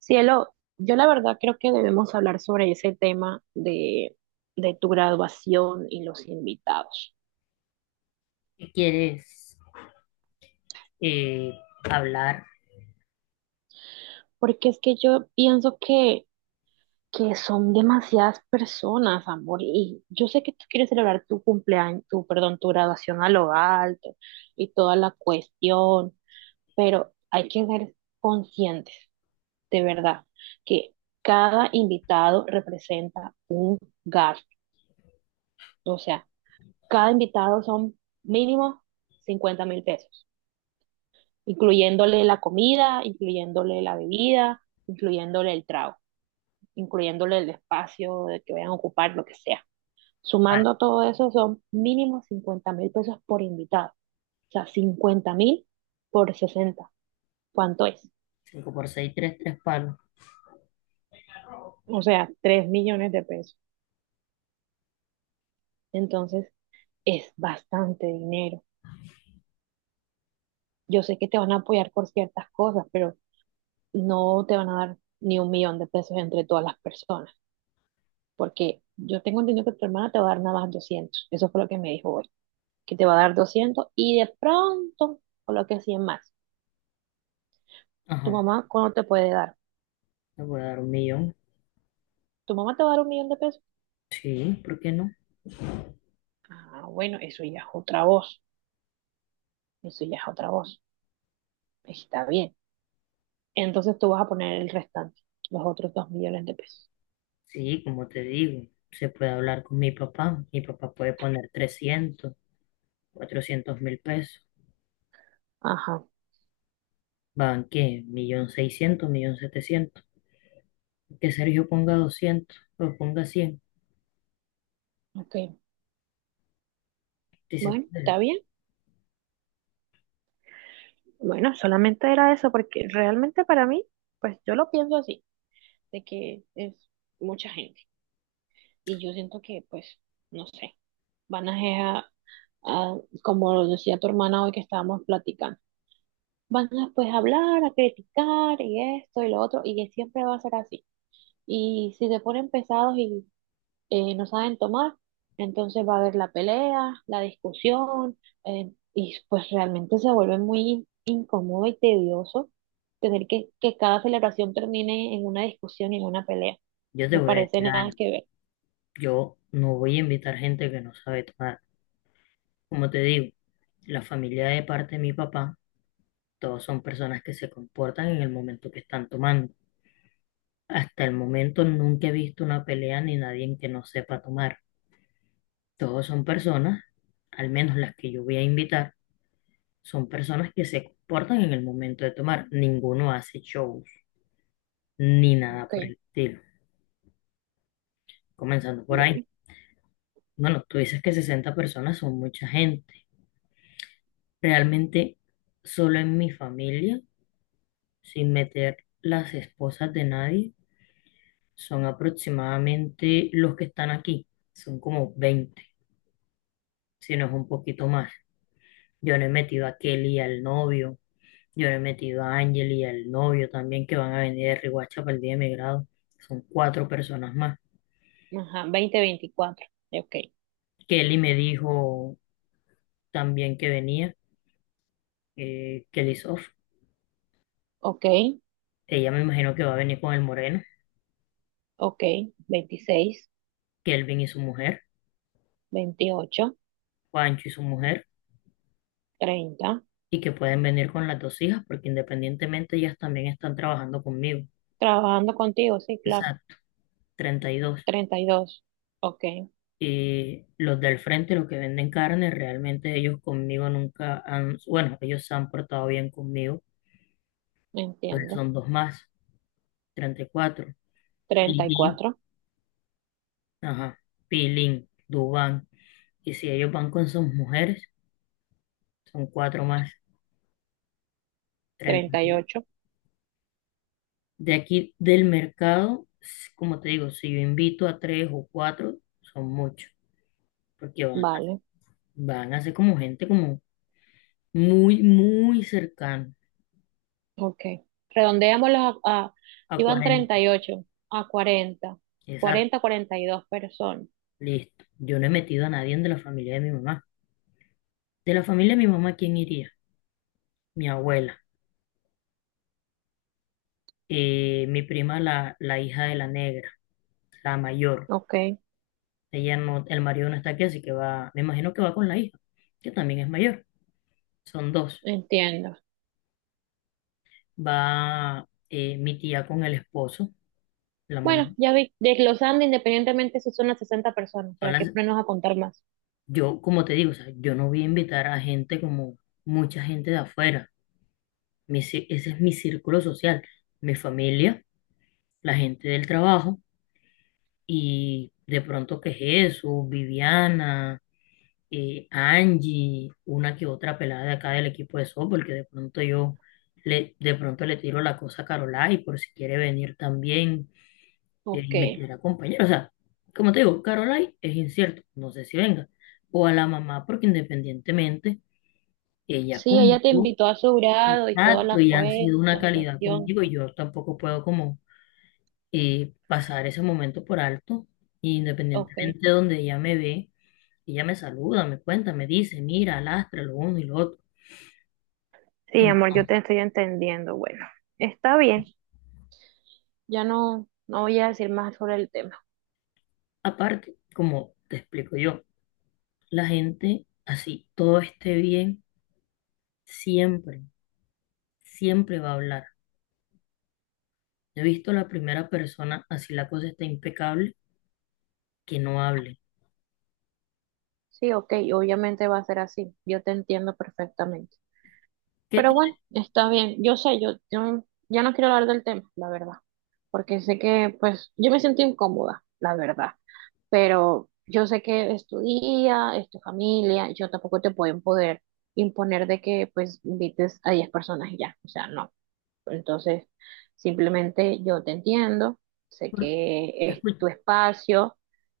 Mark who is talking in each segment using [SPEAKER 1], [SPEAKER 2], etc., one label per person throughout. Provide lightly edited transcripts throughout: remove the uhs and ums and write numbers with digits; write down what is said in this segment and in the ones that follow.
[SPEAKER 1] Cielo, yo la verdad creo que debemos hablar sobre ese tema de tu graduación y los invitados,
[SPEAKER 2] ¿Quieres eh, hablar?
[SPEAKER 1] porque es que yo pienso que son demasiadas personas, amor, y yo sé que tú quieres celebrar tu cumpleaños, perdón, tu graduación a lo alto y toda la cuestión, pero hay que ser conscientes, de verdad, que cada invitado representa gasto, o sea, cada invitado son mínimo 50.000 pesos, incluyéndole la comida, incluyéndole la bebida, incluyéndole el trago, incluyéndole el espacio de que vayan a ocupar, lo que sea.
[SPEAKER 2] Vale,
[SPEAKER 1] Sumando todo eso son mínimo 50.000 pesos por invitado. O sea, 50.000 por 60, ¿cuánto es?
[SPEAKER 2] 5 por 6, 3, 3 palos.
[SPEAKER 1] O sea, 3 millones de pesos. Entonces, es bastante dinero. Yo sé que te van a apoyar por ciertas cosas, pero no te van a dar ni un millón de pesos entre todas las personas, porque yo tengo entendido que tu hermana te va a dar nada más doscientos. Eso fue lo que me dijo hoy, que te va a dar 200 y de pronto coloque 100 más. ¿Tu
[SPEAKER 2] Ajá,
[SPEAKER 1] mamá cuándo te puede dar?
[SPEAKER 2] te voy a dar 1 millón.
[SPEAKER 1] ¿Tu mamá te va a dar un millón de pesos?
[SPEAKER 2] Sí, ¿por qué no?
[SPEAKER 1] Ah, bueno, eso ya es otra voz, eso ya es otra voz. Está bien. Entonces tú vas a poner el restante, los otros 2 millones de pesos.
[SPEAKER 2] Sí, como te digo, se puede hablar con mi papá. Mi papá puede poner 300, 400.000 pesos.
[SPEAKER 1] Ajá,
[SPEAKER 2] ¿Van qué? 1.600.000, 1.700.000. Que Sergio ponga 200, o ponga 100.
[SPEAKER 1] ok.
[SPEAKER 2] Si se
[SPEAKER 1] Bueno,
[SPEAKER 2] puede.
[SPEAKER 1] está bien. Bueno, solamente era eso, porque realmente para mí, pues yo lo pienso así, de que es mucha gente. Y yo siento que, pues, no sé, van a, como lo decía tu hermana hoy que estábamos platicando, van a pues hablar, a criticar y esto y lo otro, y que siempre va a ser así. Y si se ponen pesados y no saben tomar, entonces va a haber la pelea, la discusión, y pues realmente se vuelve muy incómodo y tedioso tener que cada celebración termine en una discusión y en una pelea.
[SPEAKER 2] Yo te
[SPEAKER 1] Me
[SPEAKER 2] voy a
[SPEAKER 1] parece
[SPEAKER 2] decir
[SPEAKER 1] nada
[SPEAKER 2] algo.
[SPEAKER 1] que ver.
[SPEAKER 2] Yo no voy a invitar gente que no sabe tomar. Como te digo, la familia de parte de mi papá, todos son personas que se comportan en el momento que están tomando. Hasta el momento nunca he visto una pelea ni nadie en que no sepa tomar. Todos son personas, al menos las que yo voy a invitar, son personas que se comportan en el momento de tomar. Ninguno hace shows ni nada por el
[SPEAKER 1] Ok,
[SPEAKER 2] estilo. Comenzando por ahí.
[SPEAKER 1] bueno,
[SPEAKER 2] Bueno, tú dices que 60 personas son mucha gente. Realmente, solo en mi familia, sin meter las esposas de nadie, son aproximadamente los que están aquí, son como 20, si no es un poquito más. Yo no he metido a Kelly y al novio, yo no he metido a Ángel y al novio también, que van a venir de Riohacha para el día de mi grado, son 4 personas más.
[SPEAKER 1] ajá, 20, 24 Ok,
[SPEAKER 2] Kelly me dijo también que venía, Kelly Sof,
[SPEAKER 1] ok.
[SPEAKER 2] ella, me imagino que va a venir con el moreno,
[SPEAKER 1] Ok, 26,
[SPEAKER 2] Kelvin y su mujer,
[SPEAKER 1] 28,
[SPEAKER 2] Juancho y su mujer,
[SPEAKER 1] 30.
[SPEAKER 2] y que pueden venir con las dos hijas porque independientemente ellas también están trabajando conmigo.
[SPEAKER 1] Trabajando contigo, sí, claro.
[SPEAKER 2] Exacto, 32.
[SPEAKER 1] 32, ok,
[SPEAKER 2] Y los del frente, los que venden carne, realmente ellos conmigo nunca han, bueno, ellos se han portado bien conmigo, pero
[SPEAKER 1] entiendo.
[SPEAKER 2] son dos más, 34.
[SPEAKER 1] Treinta y
[SPEAKER 2] Pilín,
[SPEAKER 1] cuatro.
[SPEAKER 2] ajá, Pilín, Dubán. Y si ellos van con sus mujeres, son 4 más, 30.
[SPEAKER 1] 38,
[SPEAKER 2] De aquí del mercado, como te digo, si yo invito a 3 o 4, son muchos, porque van,
[SPEAKER 1] vale,
[SPEAKER 2] van a ser como gente como muy, muy cercana
[SPEAKER 1] ok. Redondeémoslo a,
[SPEAKER 2] a
[SPEAKER 1] iban treinta
[SPEAKER 2] 40.
[SPEAKER 1] y ocho a 40.
[SPEAKER 2] Exacto.
[SPEAKER 1] Cuarenta y dos personas.
[SPEAKER 2] Listo. Yo no he metido a nadie de la familia de mi mamá. De la familia de mi mamá, ¿quién iría? Mi abuela, mi prima, la hija de la negra, la mayor.
[SPEAKER 1] Ok,
[SPEAKER 2] Ella no, el marido no está aquí, así que va, me imagino que va con la hija, que también es mayor. Son dos.
[SPEAKER 1] entiendo.
[SPEAKER 2] Va, mi tía con el esposo, la mamá.
[SPEAKER 1] Bueno, ya vi, desglosando independientemente si son las 60 personas,
[SPEAKER 2] Son
[SPEAKER 1] ¿para qué
[SPEAKER 2] las-
[SPEAKER 1] ponernos a contar más?
[SPEAKER 2] yo, como te digo, o sea, yo no voy a invitar a gente como mucha gente de afuera. Ese es mi círculo social, mi familia, la gente del trabajo. Y de pronto que Jesús, Viviana, Angie, una que otra pelada de acá del equipo de softball, que de pronto yo de pronto le tiro la cosa a Carolai por si quiere venir también
[SPEAKER 1] Ok.
[SPEAKER 2] y me quiere acompañar. O sea, como te digo, Carolai es incierto, no sé si venga. O a la mamá, porque independientemente, ella
[SPEAKER 1] Sí, ella te
[SPEAKER 2] conmigo,
[SPEAKER 1] invitó a su grado y toda
[SPEAKER 2] exacto,
[SPEAKER 1] la,
[SPEAKER 2] y han sido una
[SPEAKER 1] la
[SPEAKER 2] calidad
[SPEAKER 1] cuestión.
[SPEAKER 2] conmigo, y
[SPEAKER 1] Sí.
[SPEAKER 2] yo tampoco puedo como pasar ese momento por alto, y
[SPEAKER 1] Ok,
[SPEAKER 2] independientemente de donde ella me ve. Y ella me saluda, me cuenta, me dice, mira, lastra lo uno y lo otro.
[SPEAKER 1] sí, amor, yo te
[SPEAKER 2] Entonces,
[SPEAKER 1] estoy entendiendo. Bueno, está bien, ya no, no voy a decir más sobre el tema.
[SPEAKER 2] aparte, como te explico yo, la gente así, todo esté bien, siempre, siempre va a hablar. He visto la primera persona, así la cosa está impecable, que no hable.
[SPEAKER 1] Sí, ok, obviamente va a ser así, yo te entiendo perfectamente.
[SPEAKER 2] ¿Qué
[SPEAKER 1] Pero
[SPEAKER 2] tienes
[SPEAKER 1] bueno, está bien, yo sé, yo ya no quiero hablar del tema, la verdad, porque sé que, pues, yo me siento incómoda, la verdad, pero yo sé que es tu día, es tu familia, yo tampoco te puedo imponer, imponer de que, pues, invites a 10 personas y ya, o sea, no. Entonces, simplemente yo te entiendo, sé
[SPEAKER 2] por
[SPEAKER 1] que
[SPEAKER 2] qué
[SPEAKER 1] es tu
[SPEAKER 2] escuchar?
[SPEAKER 1] espacio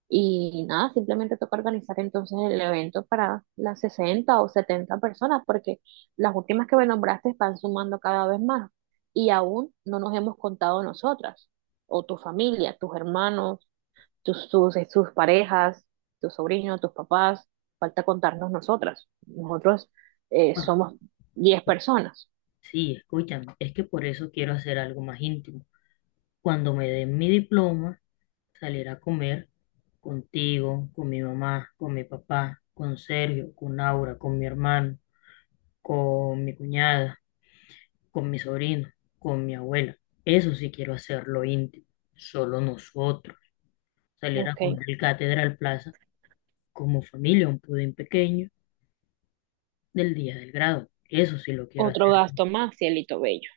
[SPEAKER 1] y nada, simplemente toca organizar entonces el evento para las 60 o 70 personas, porque las últimas que me nombraste están sumando cada vez más y aún no nos hemos contado nosotras, o tu familia, tus hermanos, sus parejas, tus sobrinos, tus papás, falta contarnos nosotras. Nosotros somos 10 personas.
[SPEAKER 2] Sí, escúchame, es que por eso quiero hacer algo más íntimo. Cuando me den mi diploma, salir a comer contigo, con mi mamá, con mi papá, con Sergio, con Aura, con mi hermano, con mi cuñada, con mi sobrino, con mi abuela. Eso sí quiero hacerlo íntimo, solo nosotros. Salir a
[SPEAKER 1] Ok.
[SPEAKER 2] comer el Catedral Plaza como familia, un pudín pequeño del día del grado. Eso sí lo quiero
[SPEAKER 1] Otro
[SPEAKER 2] hacer.
[SPEAKER 1] gasto más, cielito bello,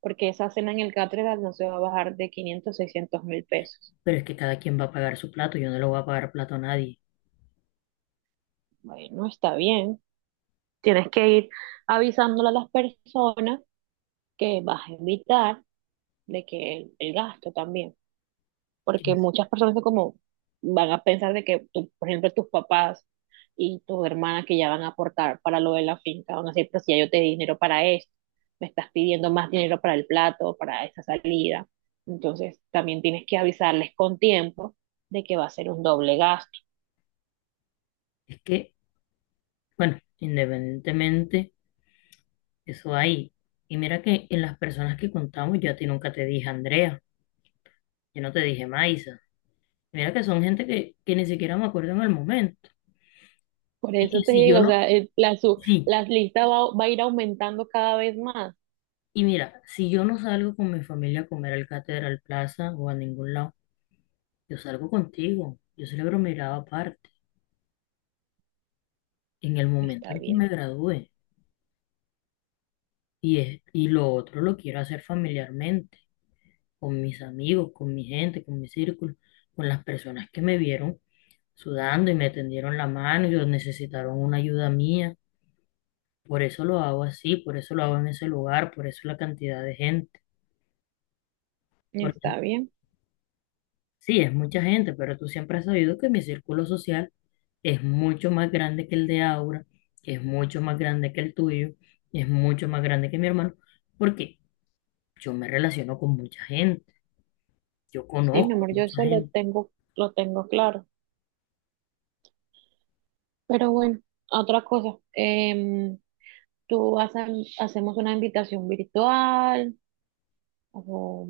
[SPEAKER 1] porque esa cena en el Catedral no se va a bajar de 500.000 o 600.000 pesos.
[SPEAKER 2] Pero es que cada quien va a pagar su plato, yo no le voy a pagar plato a nadie.
[SPEAKER 1] Bueno, está bien. Tienes que ir avisándole a las personas que vas a invitar de que el gasto también, porque
[SPEAKER 2] Es
[SPEAKER 1] muchas personas son como, van a pensar de que, tú, por ejemplo, tus papás y tus hermanas que ya van a aportar para lo de la finca, van a decir, pero si ya yo te di dinero para esto, me estás pidiendo más dinero para el plato, para esa salida. Entonces, también tienes que avisarles con tiempo de que va a ser un doble gasto.
[SPEAKER 2] es que, bueno, independientemente, eso hay. Y mira que en las personas que contamos, yo a ti nunca te dije Andrea, yo no te dije Maisa. Mira que son gente que ni siquiera me acuerdo en el momento.
[SPEAKER 1] Por
[SPEAKER 2] Y
[SPEAKER 1] eso
[SPEAKER 2] que
[SPEAKER 1] te
[SPEAKER 2] si yo
[SPEAKER 1] digo, o sea,
[SPEAKER 2] no, Sí,
[SPEAKER 1] la lista va a ir aumentando cada vez más.
[SPEAKER 2] y mira, si yo no salgo con mi familia a comer al Catedral Plaza o a ningún lado, yo salgo contigo, yo celebro mi grado aparte, en el momento
[SPEAKER 1] Está
[SPEAKER 2] en que me
[SPEAKER 1] bien,
[SPEAKER 2] gradúe, y lo otro lo quiero hacer familiarmente, con mis amigos, con mi gente, con mi círculo, con las personas que me vieron sudando y me tendieron la mano y o necesitaron una ayuda mía, por eso lo hago así, por eso lo hago en ese lugar, por eso la cantidad de gente, porque
[SPEAKER 1] está bien.
[SPEAKER 2] sí, es mucha gente, pero tú siempre has sabido que mi círculo social es mucho más grande que el de Aura, es mucho más grande que el tuyo, es mucho más grande que mi hermano, porque yo me relaciono con mucha gente, yo
[SPEAKER 1] Sí, mi
[SPEAKER 2] conozco
[SPEAKER 1] amor,
[SPEAKER 2] a
[SPEAKER 1] yo
[SPEAKER 2] mucha
[SPEAKER 1] eso
[SPEAKER 2] gente.
[SPEAKER 1] lo tengo claro. Pero bueno, otra cosa, tú vas a, hacemos una invitación virtual, o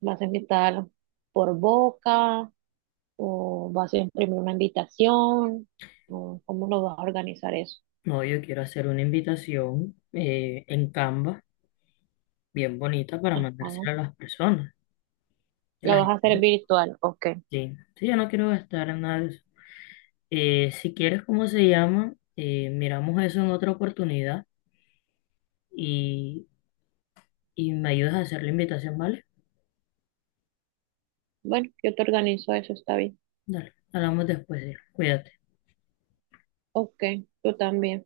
[SPEAKER 1] vas a invitar por boca, o vas a imprimir una invitación, o cómo lo vas a organizar eso.
[SPEAKER 2] No, yo quiero hacer una invitación en Canva, bien bonita, para
[SPEAKER 1] Ajá.
[SPEAKER 2] mandársela a las personas. a
[SPEAKER 1] Lo
[SPEAKER 2] la
[SPEAKER 1] vas a
[SPEAKER 2] gente-
[SPEAKER 1] hacer virtual, ok.
[SPEAKER 2] sí, sí, yo no quiero gastar en nada de eso. Si quieres, ¿cómo se llama? Miramos eso en otra oportunidad y, y me ayudas a hacer la invitación, ¿vale?
[SPEAKER 1] Bueno, yo te organizo eso, está bien.
[SPEAKER 2] Dale, hablamos después, sí. Cuídate.
[SPEAKER 1] Ok, tú también.